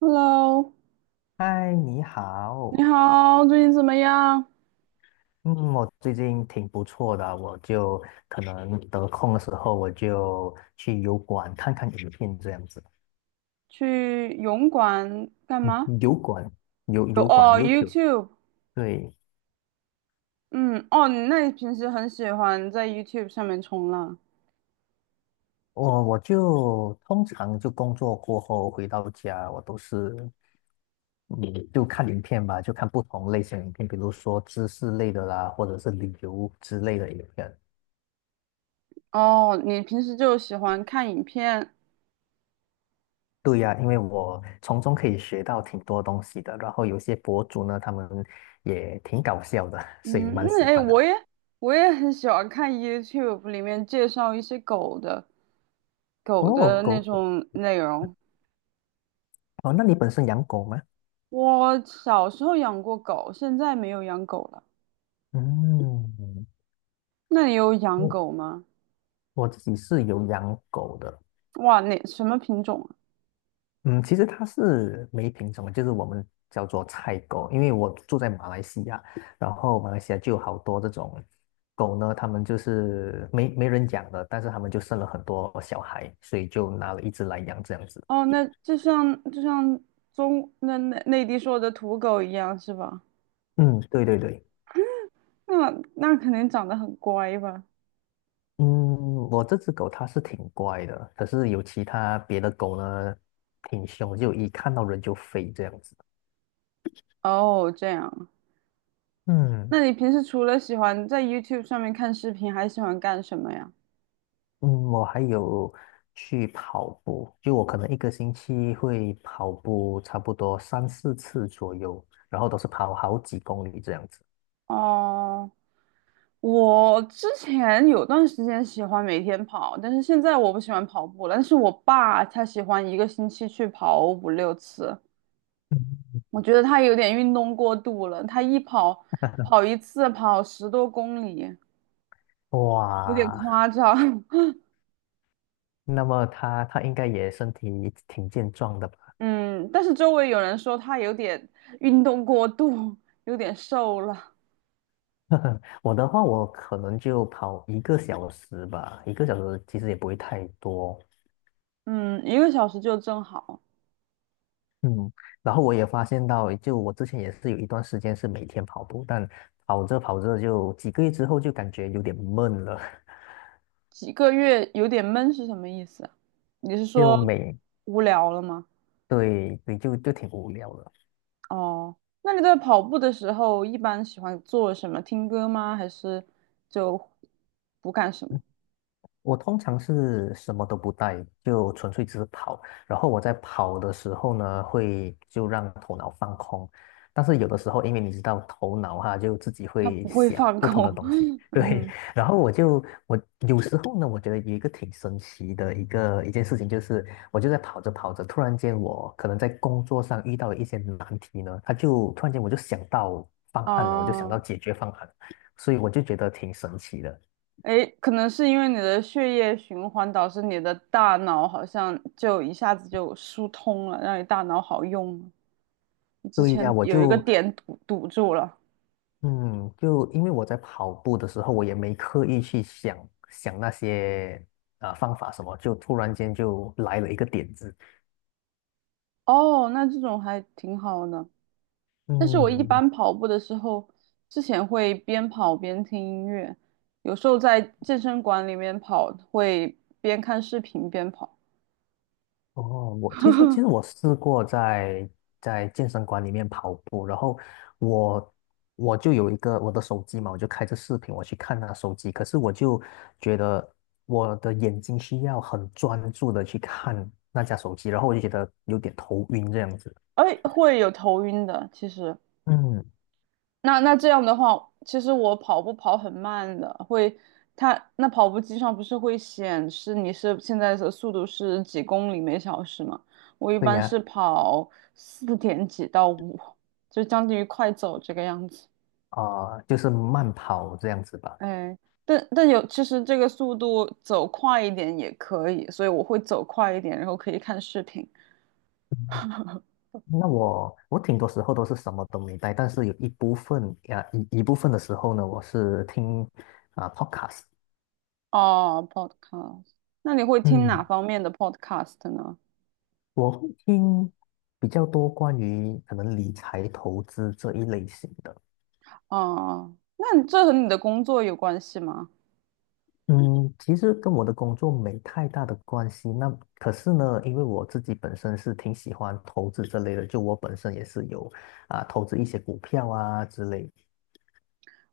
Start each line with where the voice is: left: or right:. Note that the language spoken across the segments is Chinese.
right: Hello，
left: 嗨，你
right: 你
left: 好。
right: 好，最近怎么样？
left: 嗯，我最近挺不错的，可能得空的时候，我就去油管看看影片这样子。
right: 去泳馆干嘛？
left: 油管，油
right: 有
left: 油管
right: 哦
left: YouTube。
right: ，YouTube，
left: 对，
right: 嗯，哦，你平时很喜欢在 YouTube 上面冲浪？
left: 我就通常就工作过后回到家，我都是就看影片吧，就看不同类型的影片，比如说知识类的啦，或者是旅游之类的影片。
right: 哦，你平时就喜欢看影片？
left: 对呀，因为我从中可以学到挺多东西的，然后有些博主呢，他们也挺搞笑的，所以
right: 嗯，
left: 蛮
right: 那
left: 喜
right: 哎，
left: 欢的。
right: 我也很喜欢看 YouTube 里面介绍一些狗的狗
left: 哦，
right: 的
left: 狗
right: 那
left: 狗，
right: 种内容。
left: 哦，那你本身养狗吗？
right: 我小时候养过狗，现在没有养狗了。
left: 嗯，
right: 那你有养
left: 我
right: 狗吗？
left: 我自己是有养狗的。
right: 哇，那什么品种啊？
left: 嗯，其实它是没品种的就是我们叫做菜狗，因为我住在马来西亚，然后马来西亚就有好多这种狗呢，它们就是没人养的，但是它们就生了很多小孩，所以就拿了一只来养这样子。
right: 哦，那就像那内地说的土狗一样是吧？
left: 嗯，对对对。
right: 那那肯定长得很乖吧？
left: 嗯，我这只狗它是挺乖的，可是有其他别的狗呢，挺凶，就一看到人就飞这样子。
right: 哦，这样。
left: 嗯。
right: 那你平时除了喜欢在 YouTube 上面看视频，还喜欢干什么呀？
left: 嗯，我还有去跑步，就我可能1个星期会跑步差不多三四次左右，然后都是跑好几公里这样子。
right: 哦，我之前有段时间喜欢每天跑，但是现在我不喜欢跑步了。但是我爸他喜欢一个星期去跑5、6次，
left: 嗯。
right: 我觉得他有点运动过度了。他跑一次跑10多公里，有点
left: 哇，
right: 夸张。
left: 那么它应该也身体挺健壮的吧？
right: 嗯，但是周围有人说他有点运动过度，有点瘦了。
left: 我的话，我可能就跑一个小时吧，一个小时其实也不会太多。
right: 嗯，一个小时就正好，
left: 嗯，然后我也发现到，就我之前也是有一段时间是每天跑步，但跑着跑着就几个月之后就感觉有点闷了。
right: 几个月有点闷是什么意思啊？你是
left: 就
right: 说
left: 每，
right: 无聊了吗？
left: 对对，就挺无聊的。
right: 哦，那你在跑步的时候一般喜欢做什么？听歌吗？还是就不干什么？
left: 我通常是什么都不带，就纯粹只是跑。然后我在跑的时候呢，会就让头脑放空。但是有的时候，因为你知道头脑哈，就自己
right: 他
left: 会
right: 不会
left: 想
right: 放
left: 不同的
right: 空。
left: 东西。
right: 嗯
left: 对。
right: 哼，
left: 然后我有时候呢，我觉得有一个挺神奇的一件事情，就是我就在跑着跑着，突然间我可能在工作上遇到了一些难题呢，他就突然间我就想到方案了，我就想到
right: 哦。
left: 解决方案，所以我就觉得挺神奇的。
right: 诶，可能是因为你的血液循环导致你的大脑好像就一下子就疏通了，让你大脑好用了。之
left: 对呀，
right: 前有一个点堵住了，
left: 嗯，就因为我在跑步的时候，我也没刻意去想想那些方法什么，就突然间就来了一个点子。
right: 哦，那这种还挺好的。但是我一
left: 嗯，
right: 般跑步的时候，之前会边跑边听音乐，有时候在健身馆里面跑，会边看视频边跑，
left: 然后我其实其实我 试过在健身馆里面跑步，然后我我就有一个我的手机嘛，我就开着视频我去看那手机，可是我就觉得我的眼睛需要很专注的去看那架手机，然后我就觉得有点头晕这样子。
right: 哎，会有头晕的，其实。
left: 嗯，
right: 那这样的话，其实我跑步跑很慢的，会，它那跑步机上不是会显示你是现在的速度是几公里每小时吗？我一
left: 对
right: 般是
left: 呀。
right: 跑4点几到5，就将近于快走这个样子。
left: 啊、就是慢跑这样子吧。
right: 哎，但有其实这个速度走快一点也可以，所以我会走快一点，然后可以看视频。
left: 那我挺多时候都是什么都没带，但是有一部分呀、一部分的时候呢，我是听啊、podcast。
right: 哦，podcast，那你会听哪
left: 嗯，
right: 方面的 podcast 呢？
left: 我会听比较多关于可能理财投资这一类型的。
right: 哦，那你这和你的工作有关系吗？
left: 嗯，其实跟我的工作没太大的关系。那可是呢，因为我自己本身是挺喜欢投资这类的，就我本身也是有啊、投资一些股票啊之类。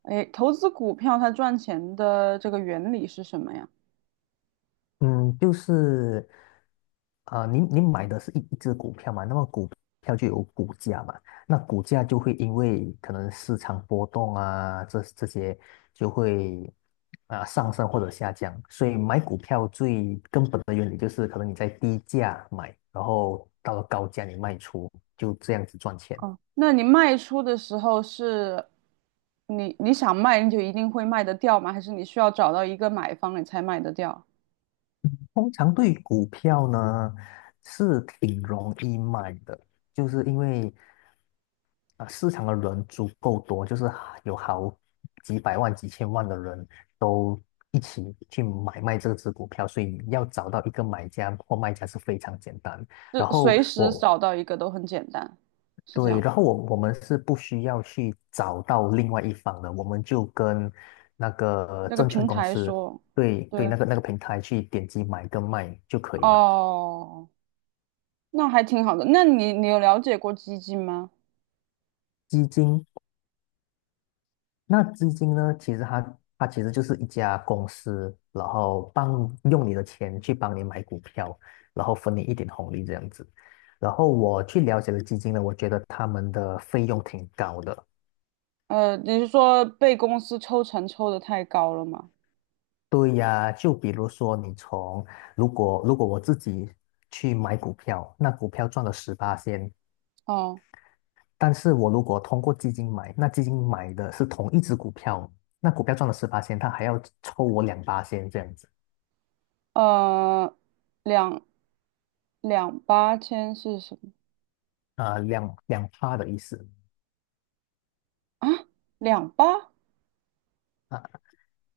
right: 哎，投资股票它赚钱的这个原理是什么呀？
left: 嗯，就是，呃，您买的是一只股票嘛，那么股票就有股价嘛，那股价就会因为可能市场波动啊，这些就会啊、上升或者下降，所以买股票最根本的原理就是，可能你在低价买，然后到了高价你卖出，就这样子赚钱。
right: 哦，那你卖出的时候是你想卖你就一定会卖得掉吗？还是你需要找到一个买方你才卖得掉？
left: 通常对于股票呢，是挺容易卖的，就是因为啊，市场的人足够多，就是有好几百万、几千万的人都一起去买卖这只股票，所以要找到一个买家或卖家是非常简单。
right: 就
left: 然后
right: 随时
left: 我
right: 找到一个都很简单，是这
left: 对，
right: 样。
left: 然后我我们是不需要去找到另外一方的，我们就跟那个
right: 那个
left: 证券
right: 平
left: 公
right: 台
left: 司，
right: 说，
left: 对，对，
right: 对，
left: 那个平台去点击买跟卖就可以了。
right: 哦，那还挺好的。那你有了解过基金吗？
left: 基金，那基金呢，其实它其实就是一家公司，然后帮用你的钱去帮你买股票，然后分你一点红利这样子。然后我去了解了基金呢，我觉得他们的费用挺高的。
right: 你是说被公司抽成抽得太高了吗？
left: 对呀，就比如说你从如果我自己去买股票，那股票赚了十八仙，
right: 哦，
left: 但是我如果通过基金买，那基金买的是同一只股票，那股票赚了十八仙，它还要抽我两八仙这样子。
right: 呃，两两八千是什么
left: 啊、呃两趴的意思。
right: 啊？两八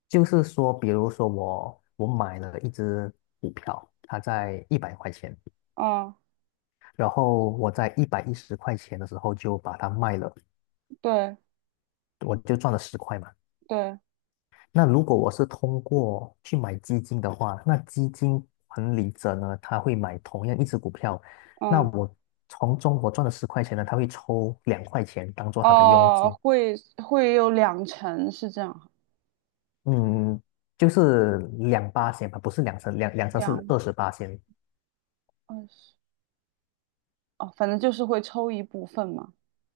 left: 就是说，比如说我买了一只股票，它在100块钱，
right: 啊，
left: 然后我在110块钱的时候就把它卖了，
right: 对
left: 我就赚了十块嘛。
right: 对，
left: 那如果我是通过去买基金的话，那基金管理者呢，他会买同样一只股票，那
right: 嗯，
left: 从中我赚了十块钱呢，他会抽2块钱当做他的佣
right: 哦，
left: 金。
right: 会有两成是这样，
left: 嗯，就是两八仙吧，不是两成，两成是
right: 两
left: 28仙。
right: 二十哦，反正就是会抽一部分嘛。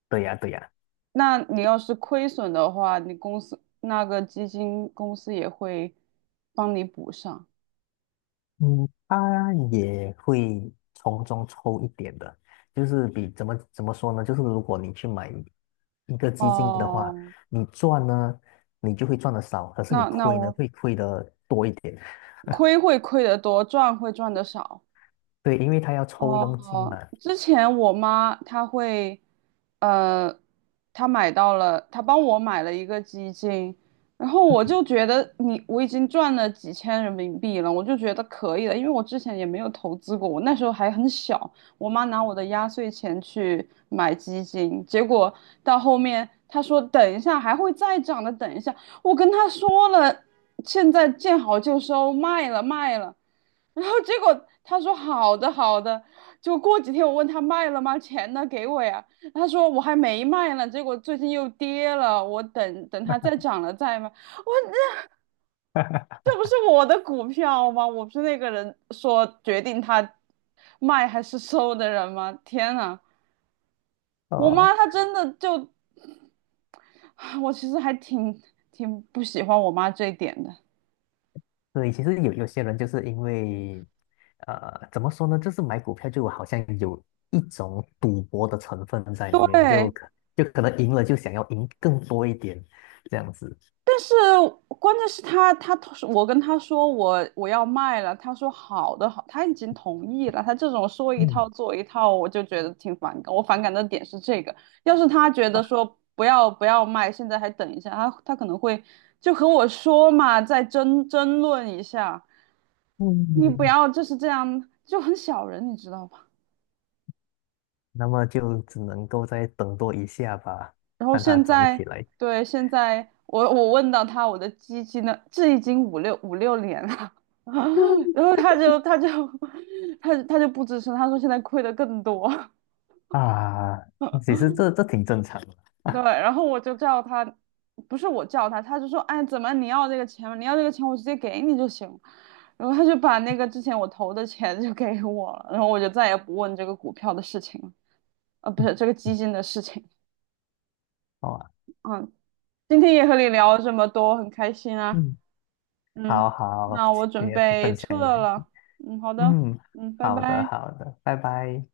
left: 对呀，对呀。
right: 那你要是亏损的话，你公司那个基金公司也会帮你补上。
left: 嗯，他也会从中抽一点的，就是比怎么说呢？就是如果你去买一个基金的话，
right: 哦，
left: 你赚呢，你就会赚的少，可是你
right: 那
left: 亏呢，
right: 我
left: 会亏的多一点。
right: 亏会亏得多，赚会赚得少。
left: 对，因为他要抽佣金
right: 哦，
left: 嘛。
right: 之前我妈她会，呃，她买到了，她帮我买了一个基金，然后我就觉得你我已经赚了几千人民币了，我就觉得可以了，因为我之前也没有投资过，我那时候还很小，我妈拿我的压岁钱去买基金，结果到后面她说等一下还会再涨的，等一下，我跟她说了，现在见好就收，卖了卖了。然后结果他说好的好的，就过几天我问他卖了吗？钱呢？给我呀。他说我还没卖呢，结果最近又跌了，我等等它再涨了再卖。我这不是我的股票吗？我不是那个人说决定他，卖还是收的人吗？天呐，我
left: 哦，
right: 妈她真的就，我其实还挺不喜欢我妈这一点的。
left: 对，其实有些人就是因为，呃，怎么说呢？就是买股票就好像有一种赌博的成分在里面，
right: 对，
left: 就可能赢了就想要赢更多一点，这样子。
right: 但是关键是他我跟他说我要卖了，他说好的好，他已经同意了。他这种说一
left: 嗯。
right: 套做一套，我就觉得挺反感。我反感的点是这个，要是他觉得说不要不要卖，现在还等一下，他可能会就和我说嘛，再争论一下。你不
left: 嗯，
right: 要就是这样，就很小人，你知道吧？
left: 那么就只能够再等多一下吧，
right: 然后
left: 看它
right: 现
left: 长起
right: 在，
left: 来。
right: 对，现在我问到他我的基金呢，这已经五六年了，然后他就 他就不吱声，他说现在亏的更多，
left: 啊。其实 这挺正常的，
right: 对，然后我就叫他，不是我叫他，他就说，哎，怎么你要这个钱吗？你要这个钱，我直接给你就行。然后他就把那个之前我投的钱就给我了，然后我就再也不问这个股票的事情了，不是这个基金的事情。
left: 好吧？
right: 嗯，今天也和你聊了这么多，很开心啊。
left: 嗯，好
right: 嗯，
left: 好，
right: 那我
left: 你
right: 准
left: 也分
right: 备
left: 享
right: 撤
left: 一你，
right: 了。嗯，好的。
left: 嗯，
right: 嗯，拜
left: 好的
right: 拜。
left: 好的，拜拜。